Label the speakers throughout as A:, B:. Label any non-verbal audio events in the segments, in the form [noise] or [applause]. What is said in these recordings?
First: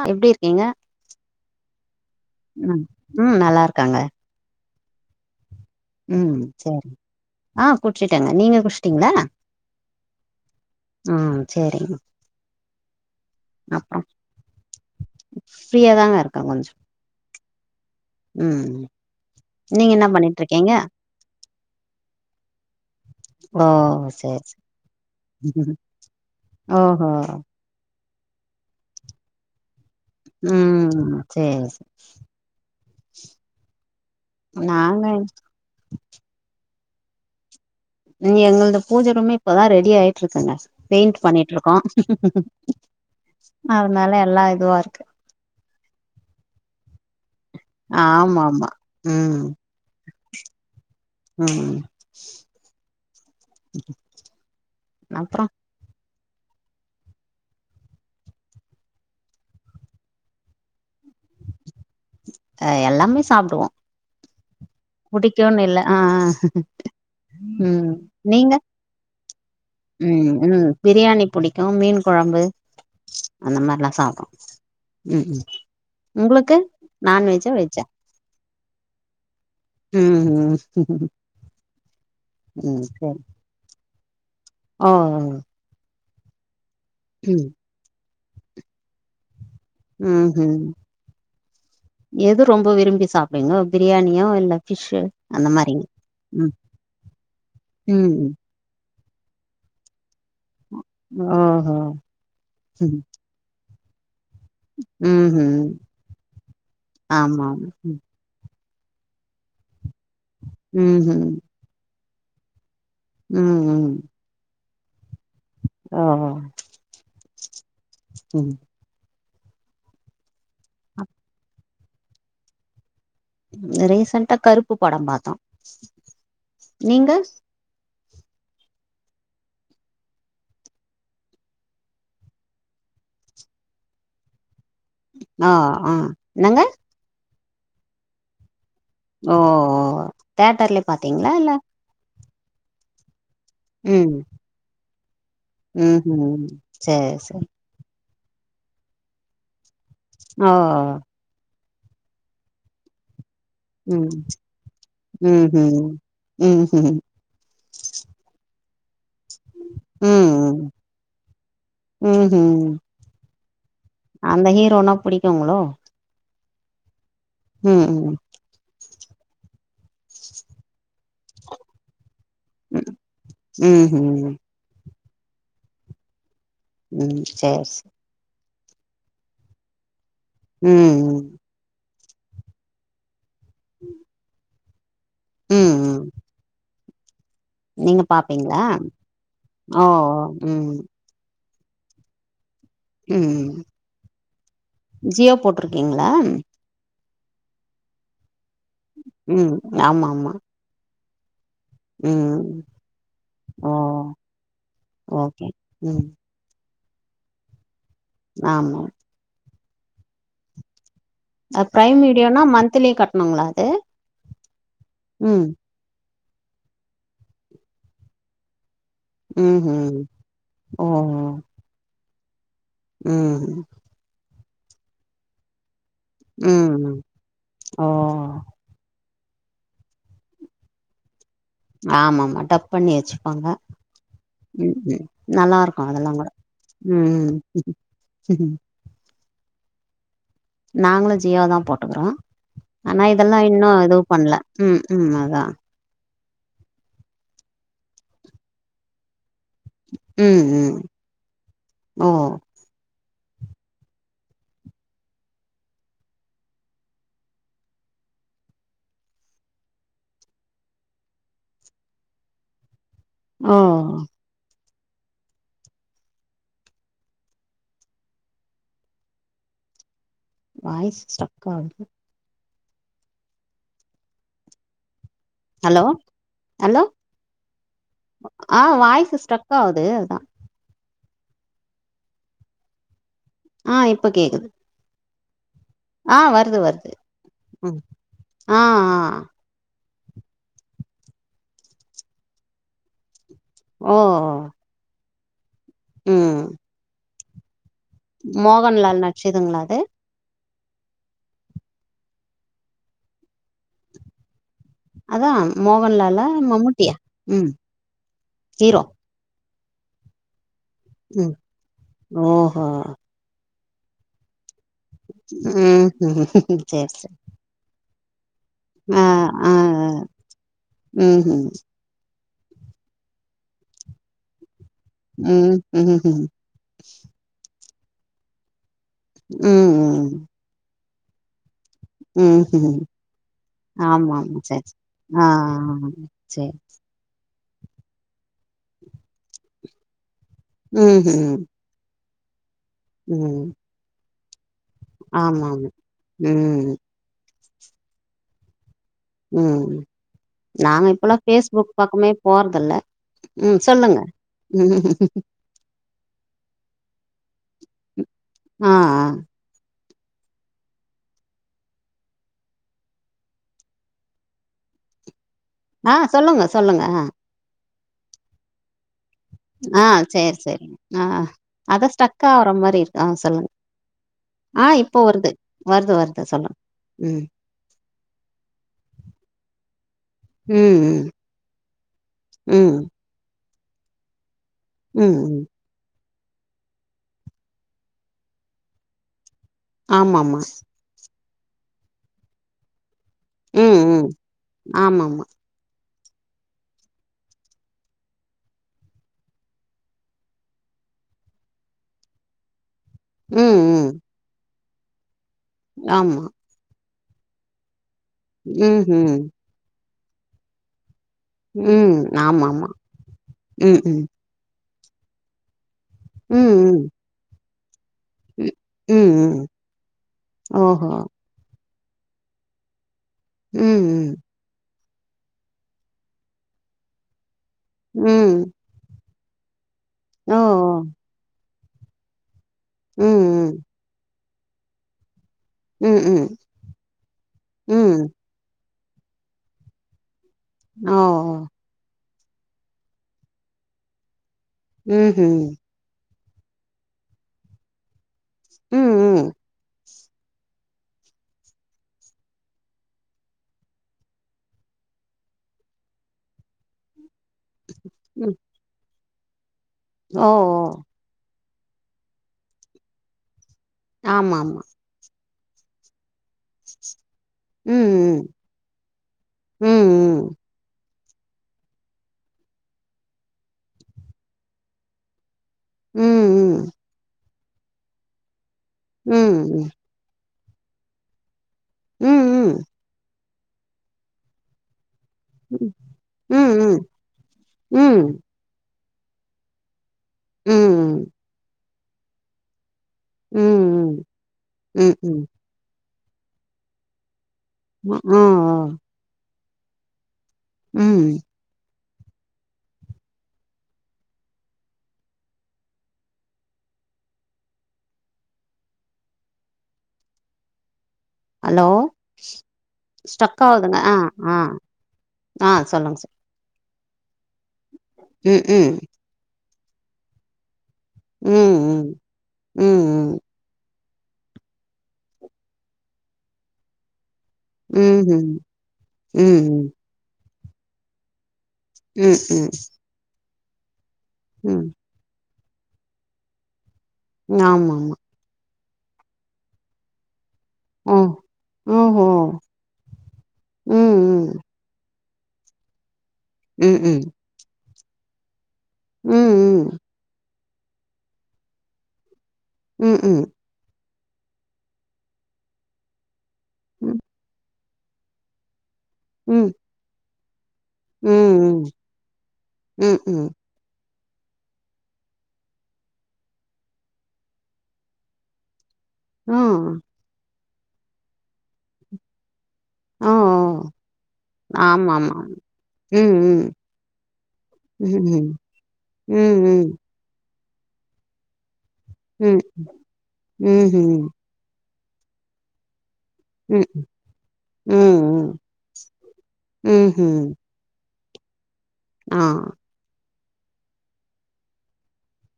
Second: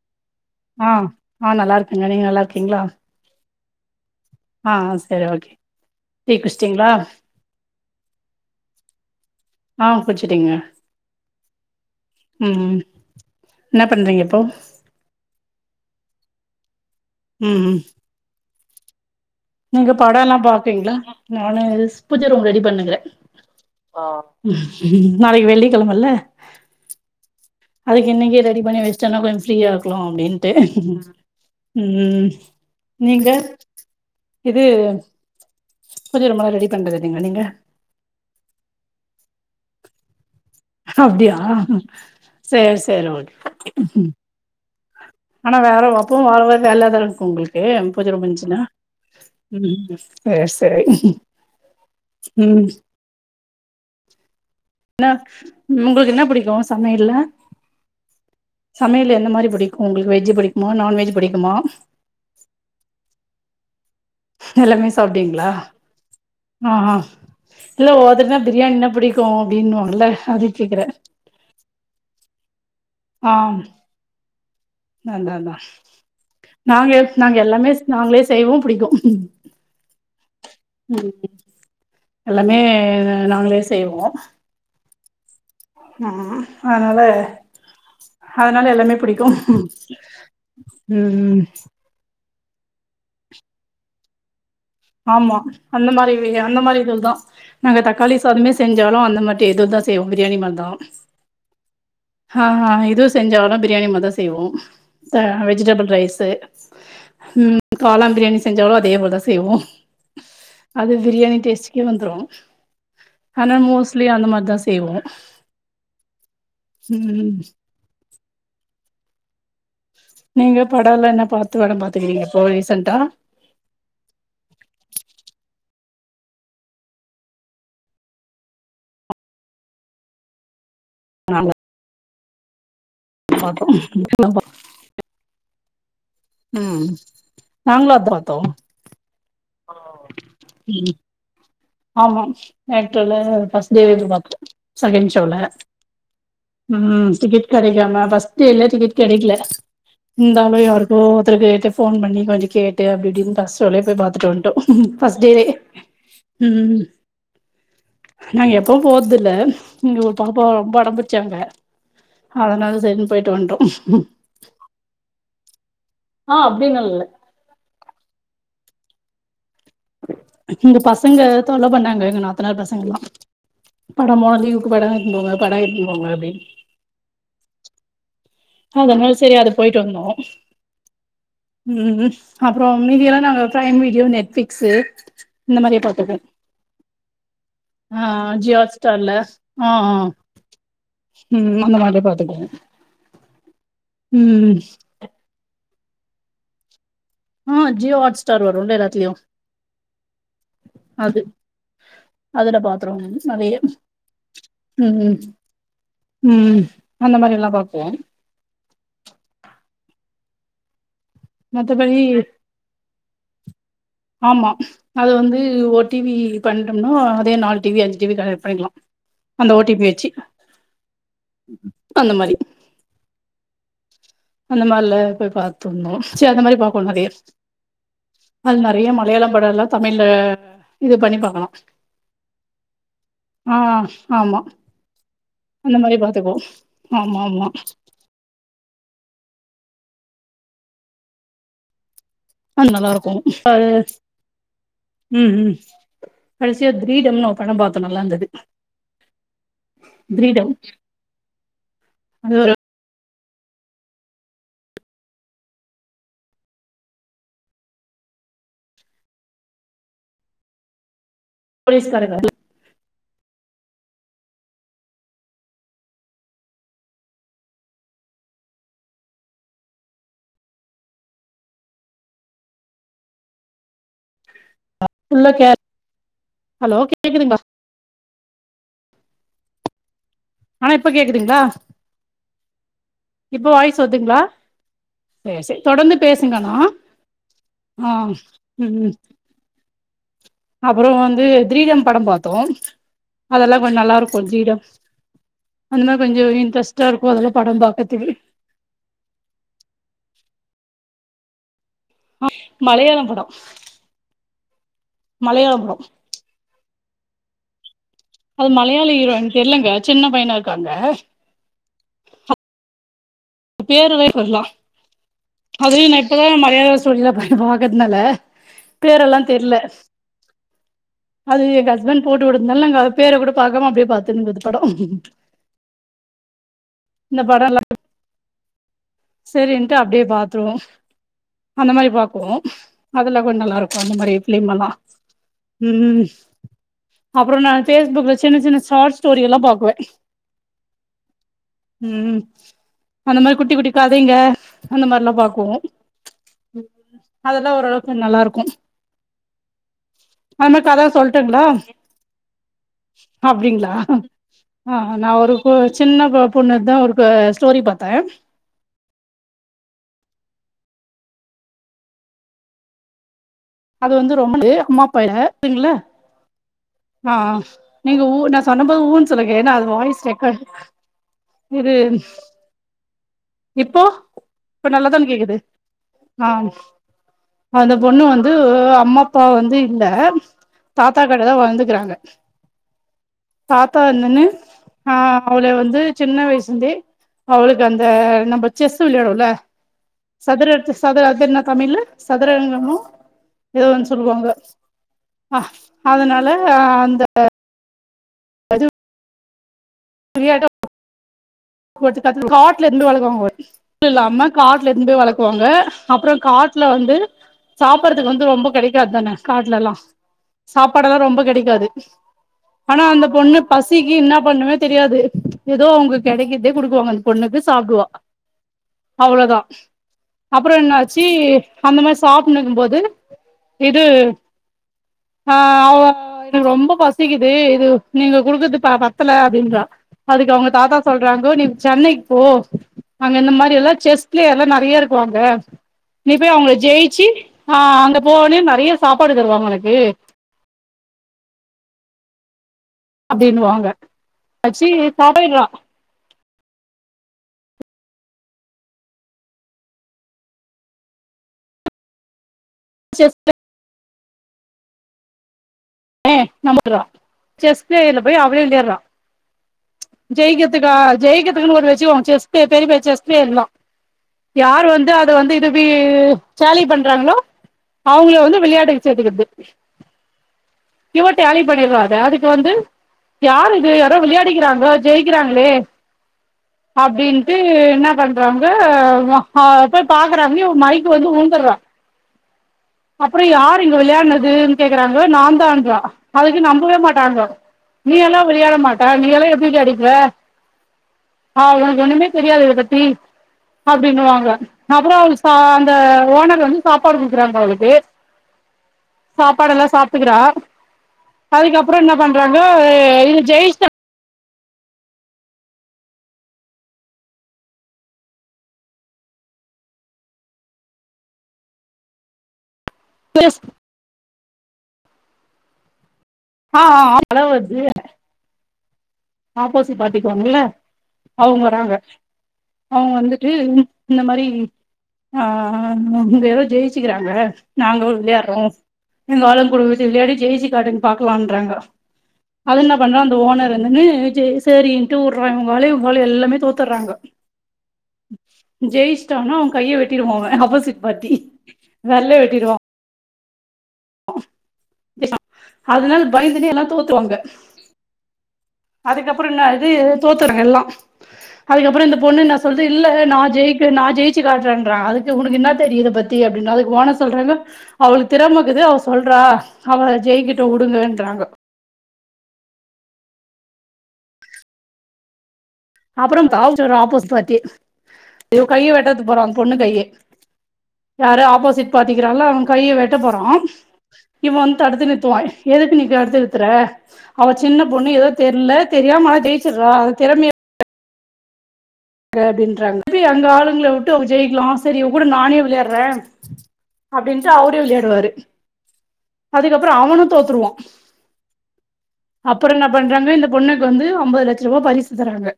A: அ எப்டி இருக்கீங்க
B: ஆ நா நல்ல இருக்கங்க நீங்க நல்லா இரு
A: ம் ம் நல்லா இருக்காங்க
B: ஆ செரி ஓகே டீ
A: ம்
B: குடிச்சிட்டீங்களா?
A: சேரி ஆ குடிச்சுடேங்க நீங்க குடிச்ட்டீங்களா
B: ஆ குடிச்சேட்ங்க
A: சேரிங்க
B: ம் என்ன
A: அப்றோ
B: பண்றீங்க இப்போ
A: ஃப்ரீயா தாங்க இருக்கே கொஞ்சோ
B: ம் ம்
A: ம்
B: நீங்க
A: என்ன
B: படம் எல்லா
A: பண்ணிட்டு இருக்கீங்க
B: பாப்பீங்களா நானு திஸ் பூஜ ரூம் ரெடி பண்ணுகிறே ஓ
A: சேரி
B: நாளைக்கி வெள்ளிக்கெழமல்ல
A: ஓ ஹோ
B: அதுக்கு இன்னைக்கே ரெடி பண்ணி வச்சேன்னா கொஞ்சோ ஃப்ரீயா க்குலோ அப்டின்ட்டு
A: ம் சேரி சேரி
B: ம் நீங்க இது
A: நானு
B: பூஜ ரூம் ல்லா ரெடி பண்றது இல்லைங்களா நீங்க
A: இனி எங்களது பூஜ ரூமே இப்பதா ரெடி ஆயிட்டு ருக்குங்க பெயிண்ட்
B: அப்டியா
A: பண்ணிட்டு இருக்கோ
B: சேரி சேரி ஓகே
A: அதுனால எல்லா இதுவா இருக்கு
B: ஆனா வேற அப்பவு வார வர வேலதா இருக்கு உங்களுக்கு பூஜ ரூம்
A: ஆமா
B: வந்ச்சுனா
A: ஆமா
B: ம் செரி செரி
A: ம்
B: ம் என்ன
A: அப்றோ
B: உங்களுக்கு என்ன பிடிக்கு சமையல்ல சமையல்ல எந்த மாரி பிடிக்கு உங்களுக்கு வெஜ் பிடிக்குமா நான்வெஜ் பிடிக்குமா
A: அ எல்லாமே சாப்டுவோ
B: எல்லாமே சாப்டுவீங்களா
A: புடிக்குன்னு இல்ல ஆ
B: ம் ம் இல்ல
A: ம்
B: ஒவ்வொருத்தருக்கனா
A: நீங்க
B: பிரியாணினா பிடிக்கு அப்டின்னு வாங்கள
A: ம்
B: அதுக்கு
A: ம்
B: கேக்குறே
A: பிரியாணி புடிக்கு மீன் கொழம்பு
B: ஆ
A: அந்த மாரெல்லா சாப்றோ ம்
B: அதா
A: ம்
B: அதா
A: உங்களுக்கு
B: நாங்க
A: நான்
B: நாங்க
A: வெஜ்ஜா
B: எல்லாமே
A: வெஜ்ஜா
B: நாங்களே செய்வோ பிடிக்கு
A: ம்
B: ம் எல்லாமே நாங்களே செய்வோ
A: ஆ
B: ம் அதனால அதனால எல்லாமே பிடிக்கு
A: ஹங்
B: ம் ம்
A: எது ரொம்ப விரும்பி சாப்டுறீங்க பிரியாணியோ இல்ல ஃபிஷ்ஷு
B: ஆமா
A: மாரிங்க
B: அந்த மாரி இவிங்க
A: ம்
B: அந்த மாரி இது தா நாங்க
A: ம்
B: தக்காளி
A: ம்
B: சாதமே செஞ்சாலு அந்த மாட்டி எது தா செய்வோ பிரியாணி மாரி தா
A: ஓஹோ
B: ஹா ஹா
A: ம்
B: இதுஸ் செஞ்சாலு பிரியாணி மாரி தா செய்வோ ம் வெஜிடபிள் ரைஸ்சு ம் காளான் பிரியாணி செஞ்சாலு அதே போலதா செய்வோ அது
A: ம்
B: பிரியாணி
A: ம்
B: டேஸ்டிக்கே வந்துரு ஆனா
A: ம் ம்
B: மோஸ்லியே அந்த மாரிதா செய்வோ
A: ஆ
B: ம்
A: ம்
B: நீங்க படம்ல என்ன பாத்து வட பாத்துக்கிறீங்க இப்போ ரீசன்ட்டா
A: ரீசண்டடா கருப்பு படோ பாத்தோ நீங்க
B: நாங்க பாத்தோ எல்லா பாத்தோ
A: அ அ
B: ம் நாங்ளு அத பாத்தோ
A: ஓ ஓ தேட்டர்லே
B: ம்
A: பாத்திங்ளா இல்ல
B: ஆமா தேட்டர்ல பஸ் டேவே போய்
A: ம்
B: பாத்துடோ செகன்ட்சோல
A: ம்ஹ்ம்
B: ம் ம்
A: சரி சரி
B: டிக்கெட் கெடைக்காம பஸ் டேல டிக்கெட் கெடைக்ல
A: ஓ
B: இந்தாலு யாருக்கோ ஒருத்தருக்கு ஃபோன் பண்ணி கொஞ்சோ கேட்டு அப்டி இப்டின்னு ஃபஸ்டு ரோவே போய்
A: ம்
B: பாத்துட்டு வந்துட்டோ ஃபஸ்டேவே
A: ம்
B: நா எப்போவு போரதுல்ல இங்க ஒரு பாப்ப
A: ம்
B: ரொம்ப அடம்புட்ச்சாங்க
A: ம்ஹ்ம்
B: அதனால சேரினு பொய்ட்டு வன்ட்டோ
A: அந்த ஹீரோனா புடிக்குங்களோ
B: அ அப்பிடின்னல்லா இல்ல
A: ம் ம்
B: இங்க பசங்க தொல்ல பண்ணாங்க எங்க நாத்தனார் பசங்கல்லா
A: ம்ஹ்ம்
B: படமோ லீவ் க்கு படோ இட்டுபோங்க படோ இட்னுபோங்க அப்டின்
A: ம் சேர்
B: அதனால சேரி அது பொய்ட்டு வந்தோ
A: ம்
B: ம் அப்றோ மீதியல்லா நாங்க ஃபிரைம் வீடியோ நெட் ஃப்ளிக்ஸு இந்த
A: ம்
B: மாரியே
A: ம்
B: பாத்துப்போ
A: நீங்க
B: ஆ அ அ ஜியோ
A: பாப்பீங்களா
B: ஹாட்ஸ்டார்ல அ
A: ஓ
B: அ
A: ம்
B: ம் அந்த மாரியே பாத்துக்கோ
A: ம்
B: ம்
A: ஜியோ போட்றுக்கீங்ளா
B: ம் ஜியோ ஹாட் ஸ்டார் வருல்ல எல்லாத்திலியு
A: ம் ஆமா ஆமா
B: அது
A: ம்
B: அதுல பாத்துரோ நெறைய
A: ஓ
B: ம் ம் அந்த மாரி எல்லா பாக்குவோ
A: ஆமா அ
B: மத்தபடி
A: ப்ரைம் வீடியோனா மந்த்லி கட்டணுங்ளா அது
B: ஆமா அது வந்து
A: ம்
B: ஒரு டிவி பண்ட்டோம்னா அதே நாலு டிவி அஞ்சு டிவி கனைக்ட் பண்ணிக்லா அந்த ஓடிபி
A: ம்ஹ்ம்
B: வச்சி
A: ஓ ஓ
B: அந்த மாரி
A: ம்
B: அந்த மாரில போய் பாத்துருந்தோ ச்சி அந்த
A: ம்
B: மாரி பாப்போ
A: ம்
B: நெறைய
A: ஓ
B: அது நெறைய மலையாள படோ எல்லா தமிழ அ இது பண்ணி பாக்லா
A: ஆமா ஆமா டப் பண்ணி வச்சுப்பாங்க
B: ஆமா
A: ம் ம் நல்லா
B: அந்த
A: இருக்கு
B: மாரி
A: அதெல்லா கூட
B: பாத்துக்குவோ ஆமா
A: ம்
B: ஆமா
A: நாங்களு ஜியோதா போட்டுக்குறோ
B: அது நல்லா
A: ஆனா
B: இருக்கு
A: இதெல்லா
B: அது
A: இன்னு இதுவு பண்ல ம் ம் அதா
B: கடைசியா கிரீடம்னு ஒரு படோ பாத்தோ நல்லா இருந்துது
A: ம்
B: கிரீடம்
A: ம் ஓ
B: அது ஒரு போலஸ் காரங்க
A: ஆ வாய்ஸ் ஸ்டக் ஆவுது
B: ஃபுல்லா கே
A: ஹலோ ஹலோ ஆ வாய்ஸு ஸ்டக் ஆவுது அதா
B: ஆனா இப்ப கேக்குதுங்ளா இப்ப
A: ஆ
B: வாய்ஸு
A: இப்ப
B: வருதுங்ளா
A: கேக்குது
B: சே சே தொடர்ந்து
A: ஆ
B: பேசுங்க ஆனா
A: வருது வருது ம்
B: ஆம்
A: ஆ ஆ
B: ம் ம் அப்றோ வந்து திரீடம் படம் பாத்தோ அதெல்லா கொஞ்ச
A: ஓ
B: நல்லா இருக்கு திரீடம் அந்த மாரி கொஞ்ச
A: ம்
B: இன்ட்ரெஸ்டா இருக்கு அதாலா பட பாப்பே தோழி
A: மோகன்லால் நட்ச்சதுங்ளா அது
B: ஹ மலையாள பட
A: அதா
B: படோ
A: மோகன்லாலா மம்மூட்டியா ம்
B: அது
A: ஹீரோ
B: மலையாள ஹீரோங் தெர்லங்க சின்ன பையனா இருக்காங்க
A: ம் ஓஹோ
B: பேரு வேற தெர்ல அதுலயு
A: ம்
B: நா
A: ம்
B: இப்பதாங்க மலையாள
A: சேரி
B: ஸ்டோரிலா
A: சேரி
B: பா பாக்கற்துனால
A: ஆ
B: பேரெல்லா
A: ஆ
B: தெர்ல
A: ம்
B: அது
A: ம்
B: எங் ஹஸ்பண்ட் போட்டு வுட்டதுனால நாங்க அது பேர கூட பாக்காம அப்டியே பாத்துருந்தது படோ
A: ம் ம் ம்
B: இந்த பட எல்லாத்துக்கு சேரின்ட்டு அப்டியே
A: ம்
B: பாத்துருவோ அந்த மாரி பாக்குவோ
A: ம் ம்
B: அதுல கொஞ்ச நல்லா இருக்கு அந்த மாரி
A: ஆமா ஆமா
B: ஃபிலிம் எல்லா
A: சேரி ஆ சேரி
B: அப்றோ நா ஃபேஸ்புக்ல சின்ன சின்ன ஷாட் ஸ்டோரியெல்லா பாக்குவே
A: ம் ம்
B: ம் அந்த மாரி
A: ம்
B: குட்டி குட்டி கதைங்க அந்த மார்லா
A: ஆமா
B: பாக்குவோ
A: ஆமா ம்
B: அதெல்லா ஓரளவுக்கு நல்லா இருக்கு
A: ம்
B: அது மாரி
A: நாங்க
B: கத
A: இப்பலா
B: சொல்ட்டுங்களா
A: ஃபேஸ்புக் பக்கமே போறதில்ல ம்
B: அப்டிங்களா
A: சொல்லுங்க
B: ஆ
A: ம்
B: நா ஒரு சின்ன ப பொண்ணுதுதா ஒருக்கா ஸ்டோரி பாத்தே
A: ஆ ஆ
B: அது வந்து ரொம்ப [inaudible] அம்மா அப்பா ‌இல்ல [inaudible] ங்களா
A: ஆ சொல்லுங்க சொல்லுங்க
B: ஆ ஆ நீங்க ஊ நா சொன்னம்போது ஊன்னு சொல்லுங்க ஏனா அது
A: ஆ
B: வாய்ஸ்
A: சேரி
B: ரெக்காட் இது
A: ஆரம் மாரி இருக்கு ஆ சொல்லுங்
B: இப்போ இப்ப நல்லாதான கேக்குது
A: வருது வருது
B: ஆம்
A: சொல்லுங்க ம்
B: அந்த பொண்ணு வந்து உ அம்மா அப்பா வந்து இல்ல
A: ம் ம்
B: தாத்தா கெட்டதா வளந்துக்கிறாங்க
A: ம்
B: தாத்தா வந்துன்னு ஆ
A: ம்,
B: அவள
A: ம்.
B: வந்து சின்ன வயசுருந்தே அவளுக்கு அந்த நம்ப செஸ்ஸு விளையாடுவோல
A: ஆமாமா.
B: சதுரட்ச் சதுர அதுக்கு என்ன தமிழ்ல சதுரங்கமோ எதோ
A: ம்,
B: ஒன்னு
A: ம்.
B: சொல்லுவாங்க
A: ஆமாமா.
B: ஆ அதனால ஆ அந்த அது [unintelligible] ஒவ்வொருத்த காட்டுல காட்லருந்து வளக்குவாங்க
A: ம், ம்.
B: [inaudible] இல்லாம காட்லருந்து வளக்குவாங்க அப்றோ
A: ஆமா.
B: காட் ட்ல வந்து சாப்பட்றதுக்கு வந்து ரொம்ப கெடைக்காது தான
A: ம்ஹ்ம்.
B: காட்லெல்லா சாப்பாடெல்லா ரொம்ப கெடைக் காது
A: ம். ஆமாமா.
B: ஆனா அந்த பொண்ணு
A: ம்,
B: பசிக்கு
A: ம்.
B: இன்னாப் பண்ணுமே தெரியாது எதோ அவுங்க
A: ம்,
B: கெடைக்கற்தே
A: ம்.
B: குடுக்குவாங்க அந்த பொண்ணுக்கு சாப்டுவா
A: ம். ம்,
B: அவளதா
A: ம்.
B: அப்றோ
A: ஓஹோ!
B: என்னாச்சி அந்த மாரி சாப்ணிக்கும்போது இது
A: ம், ம்.
B: ஆ அவ எனக்கு ரொம்ப பசிக்குது இது நீங்க
A: ம்.
B: குடுக்கது ப பத் த்துல அப்டின்றா அதுக்கு
A: ஓ!
B: அவுங்க தாத்தா
A: ஓ!
B: சொல்றாங்கோ நீ சென்னைக்கு போ
A: ம்,
B: அங்க இந்த
A: ம்.
B: மாரி எல்லா செஸ் ப்ளேயர்ல்லா நெறைய இருக்குவாங்க
A: ம்,
B: நீ
A: ம்.
B: போய் அவுங்கள ஜெய்ச்சு ஆ அங்க
A: ம்.
B: போனே நெறைய சாப்பாடு தருவாங்க ஒனக்கு
A: நௌ
B: அப்டின்னுவாங்க அச்சி
A: ம்ஹ்ம்.
B: பாயட்றா
A: ம் ம்
B: செஸ் ப்ளே [inaudible] செஸ் ப்ளேயர்ல போய்
A: ம்.
B: அவளே விளையாட்றா
A: ஓ!
B: ஜெயிக்கத்துக்கா
A: ஓ!
B: ஜெயிக்கத்துக்குன் ஒரு வச்சிக்கோங் செஸ் ப்ளே பெரிய பெரிய செஸ் ப்ளேயர்ல்லா
A: ஆமாமா.
B: யாரு வந்து அத வந்து இதுபி சேலி பண்றாங்களோ அவங்கள
A: ம்,
B: வந்து விளையாட்டுக் சேத்துக்குறது
A: ம்.
B: இவ டேலி பண்ணிடுவத அதுக்கு வந்து யாரு இது யாரோ விளையாடிக்கிறாங்க ஜெயிக்கிறாங்ளே
A: ம் ம்
B: அப்டின்ட்டு என்ன பண்றாங்க
A: ம்,
B: ஆ
A: ம்.
B: போய் பாக்கறாங்க இவ மைக்கு வந்து ஊலுந்துடுறா
A: ம் ம்
B: அப்புறோ யார் இங்க விளையாடுனதுன் கேக்குறாங்க நான் தான்றா அதுக்கு
A: ம்,
B: நம்பவே
A: ம்.
B: மாட்டங்க
A: ம்,
B: நீ எல்லா
A: ம்.
B: விளையாட மாட்ட நீ எல்லா எப்டி விளயாடிக்குவ
A: ம். ம், ம்.
B: ஆ உனக்கு ஒண்ணுமே தெரியாது இது பத்தி
A: ம், ம்.
B: அப்டின்னுவாங்க
A: ம்,
B: அப்புறோ
A: ம்.
B: அவளுக்கு சா அந்த ஓனர் வந்து சாப்பாடு குடுக்குறாங்க அவளுக்
A: ஆ ஆ
B: சாப்பாடு எல்லா சாப்ட்டுக்குறா
A: ம்
B: அதுக்கப்புறோ என்ன பண்றாங்க இது ஜெய்ஷா
A: ஹலோ ஸ்டக் ஆவுதுங்க ஆ ஆ ஆ சொல்லுங்க சொல்
B: ஆ ஆ மழ வர்து
A: ம் ம்
B: ஆப்போசிட் பாட்டிக்குவாங்கல்ல அவங்க
A: ம்
B: வராங்க
A: ம்
B: அவங்க
A: ம் ம்
B: வந்துட்டு இந்த மாரி ஆ இவங்க யாரொ ஜெயிச்சிக்கிறாங்க நாங்களு விளையாடுறோ
A: ம்ஹும்
B: எங்க
A: ம்
B: ஆளங்குடு வந்து விளையாடி ஜெய்ச்சி காட்டு பாக்கலான்றாங்க
A: ம் ம்
B: பண்ன அந்த ஓனர் வந்துன்னு சே
A: ம் ம்
B: சேரின்ட்டு உடுற உங்களாலே உங்களாலு எல்லாமே தோத்துறாங்க
A: ஆமாமா
B: ஜெயிச்ச்டான்னா அவ கைய வெட்டிருவா அவ ஆப்போசிட்
A: ஓ
B: பார்ட்டி
A: ஓஹோ
B: வெரலே வெட்டிருவா
A: ம் ம்
B: அதனால பயந்துடு எல்லா
A: ம் ம்
B: தோத்துருவாங்க அதுக்கப்புறோ என்ன ஆகுது
A: ம்
B: தோத்தரங்க எல்லா அதுக்கப்புறோ இந்த பொண்ணு என்ன சொல்து
A: ம்
B: இல்ல
A: ம்
B: நா
A: ம்
B: ஜெயிக் நா ஜெய்ச்சு காட்டுறேன்றா அதுக்கு உனக்கு என்ன தெரியு இத பத்தி அப்டின்னு அதுக்கு ஒனர் சொல்றாங்க அவளுக்கு திறமைக்குது அவ சொல்றா
A: ம்
B: அவ ஜெய்க்கிட்டு உடுங்கன்றாங்க
A: ம் ம்
B: அப்புறோ த ஆப்பூஸ் பாத்தி இ கையை வெட்டது போற அ
A: ஆ
B: பொண்ணு கைய யாரு ஆப்போசிட் பார்ட்டி இருகிறான்ல அவ கையை வெட்ட
A: ஆ
B: போறா இவன் வந்து தடுத்து நிறத்துவா
A: ஆமாமா
B: எதுக்கு நீ
A: ம்
B: தடுத்து
A: ம்
B: நிறுத்துற அவ சின்ன பொண்ணு ஏதோ
A: ம்ஹும்
B: தெர்ல தெரியாம ஆனா
A: ம்
B: ஜெயிச்சறா
A: ம்
B: திறமைய க்கு
A: ம்
B: அப்டின்றாங்க எப்டி எங்க ஆளுங்கள விட்டு அவுங்க
A: ம்ஹும்
B: ஜெயிக்கலா செரி இவ கூட நானே விளையாடுறே
A: ம்
B: அப்டின்ட்டு அவரே
A: ம்
B: விளையாடுவாரு
A: ம்
B: அதுக்கப்பறோ அவனு
A: ம்ஹும்
B: தோத்துருவா
A: ஆ
B: அப்பறோ என்ன பண்றாங்க இந்த பொண்ணுக்கு வந்து ஐம்பது லட்ச ரூவா பரிசுத்தறாங்க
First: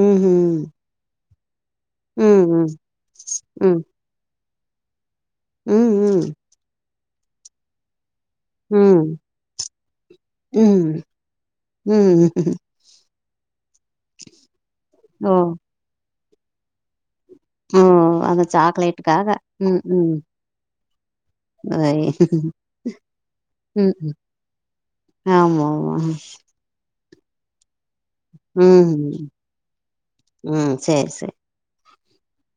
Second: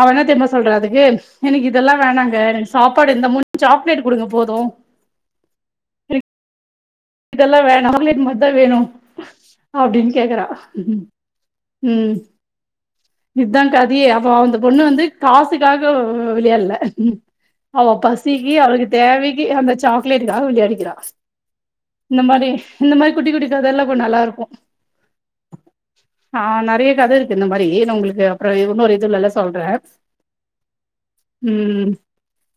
B: அவ என்ன தெரியுமா சொல்றா அதுக்கு எனக்கு இதெல்லா
A: ம்
B: வேணாங்க
A: ம்
B: எனக்கு சாப்பாடு இருந்தா மூணும் சாக்லேட் குடுங்க போதும்
A: ம் ம்
B: இதெல்லா வேணா சாக்லேட் மட்டு இதா வேணு
A: ம்
B: அப்டின்னு கேக்குறா
A: ம்
B: ம் இதுதா கதையே அப்போ அந்த பொண்ணு வந்து
A: ஓ
B: காசுக்காக விளையாட்ல
A: ஓ
B: அவ
A: அந்த
B: பசிக்கி அவளுக்கு
A: சாக்லேட்டுக்காக
B: தேவைக்கி அந்த
A: ம் ம்
B: சாக்லேட்டுக்காக விளையாடிக்கிறா
A: ஐ
B: இந்த மாரி இந்த மாரி குட்டி குட்டிக் கதையெல்லா
A: ம்
B: கூட நல்லா இருக்கு
A: ஆமா ஆமா
B: ஆ நெறையா கதை இருக் கு இந்த மாரி நா உங்களுக் கு அப்பறோ
A: ம்
B: இன்னோரு இதுலல்லா சொல்றே
A: ம் சேரி சேரி
B: ம்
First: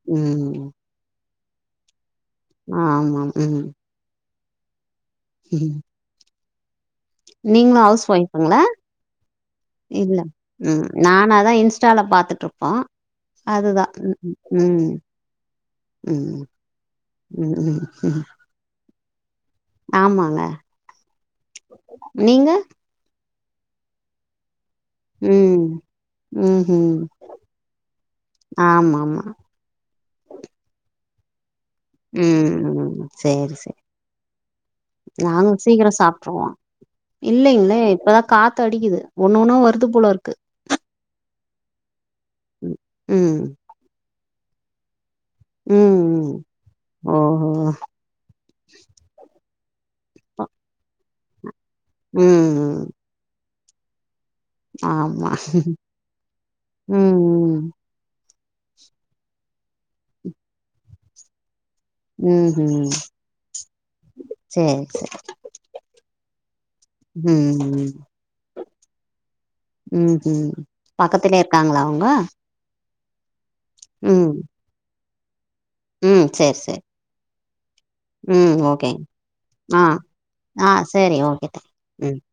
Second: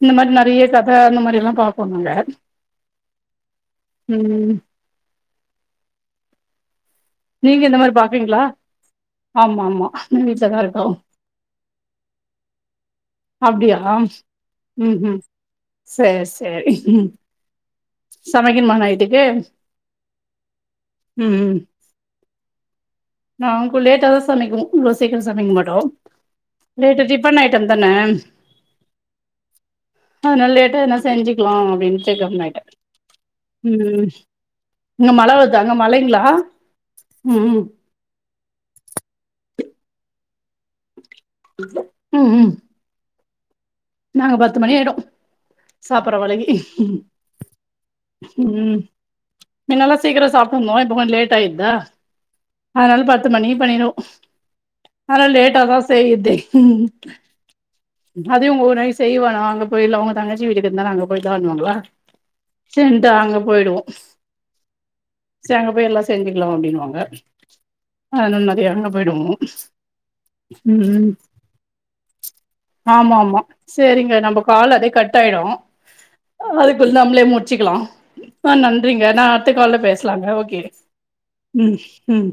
B: இந்த மாரி
A: ம்
B: நெறையா கத அந்த மாரியெல்லா பாப்போ நாங்க
A: ஆ ஆமாம் ம்
B: ம் ம்
A: ம்
B: நீங்க இந்த
A: நீங்களு
B: மாரி
A: ஹவுஸ்
B: பாக்குறீங்களா?
A: ஒய்ஃப்புங்களா
B: ஆமா ஆமா
A: இல்ல
B: வீட்லதா இருக்கோ.
A: ம் நானாதா இன்ஸ்டால பாத்துட்ருப்போ அதுதா
B: அப்டியா?
A: ம் ம்
B: ம்ஹ்ம்.
A: ஹும் ம்
B: சேரி
A: ம் ம் ம் ம்
B: மகிமா நைட்டுக்கு
A: ஆமாங்க நீங்க
B: நாங்குள் லேட்டா தா சமைக்கனு இவ்ளோ சீக்கிரோ சமைக்க
A: ம்
B: மாட்டோ
A: ம்ஹும்
B: லேட்டா ரிபன் ஐட்டம் தான
A: ஆமா ஆமா
B: அதுனால லேட்டா எதனா செஞ்சுக்லா அப்டின்டு சேர்
A: ம்
B: கம்முன்னாயிட்டே
A: ம் சேரி சேரி
B: ம் இங்க மழ வருது அங்க மழைங்ளா
A: இல்லைங்ளே இப்பதா காத்து அடிக்குது ஒன்னு ஒன்னா வருது போல இருக்கு
B: ம் ஹும்
A: ம்
B: நாங்க பத்து மணி ஆயிடு சாப்புற
A: ம் ம்.
B: வரைக்கி
A: ஓஹோ
B: ம் மின்னெல்லா சீக்கரோ சாப்ட்ருந்தோ இப்ப கொஞ்ச லேட்டாயிற்தா
A: ம் ம்
B: அதுனால பத்து மணிக்கு பண்ணிருவோ அதுனால
A: ஆமா
B: லேட்டாதா செய்றதே ம் ம் அதையு இவுங்க ஒரு நாளைக்கி செய்வோனா அங்க போய் இல்ல அவுங்க தங்கச்சி வீடு இருக்குதுனால அங்க போய் தான் பண்ணுவாங்களா
A: ம் ஹும்
B: செரிண்டு அங்க போயிடுவோ சேர் அங்க போய் எல்லா செஞ்சுக்கலா அப்டின்னுவாங்க
A: ம்
B: அதுனால நெறையா அங்க போய்டுவோ
A: ம் ம் பக்கத்துலே இருக்காங்களா அவுங்க
B: ஆமா ஆமா செரிங்க நம்ம கால் அதே கட் ஆயிடும்
A: ம் சேரி
B: அது
A: சேரி
B: கொஞ் நம்மளே முடிச்சிக்கலாம் ஆ
A: ம் ஓகேங்க
B: நன்றிங்க நா அடுத்த கால்ல
A: ஆ
B: பேசலாங்க ஓகே
A: ஆ சேரி ஓகே தேங்க்
B: ம் ம்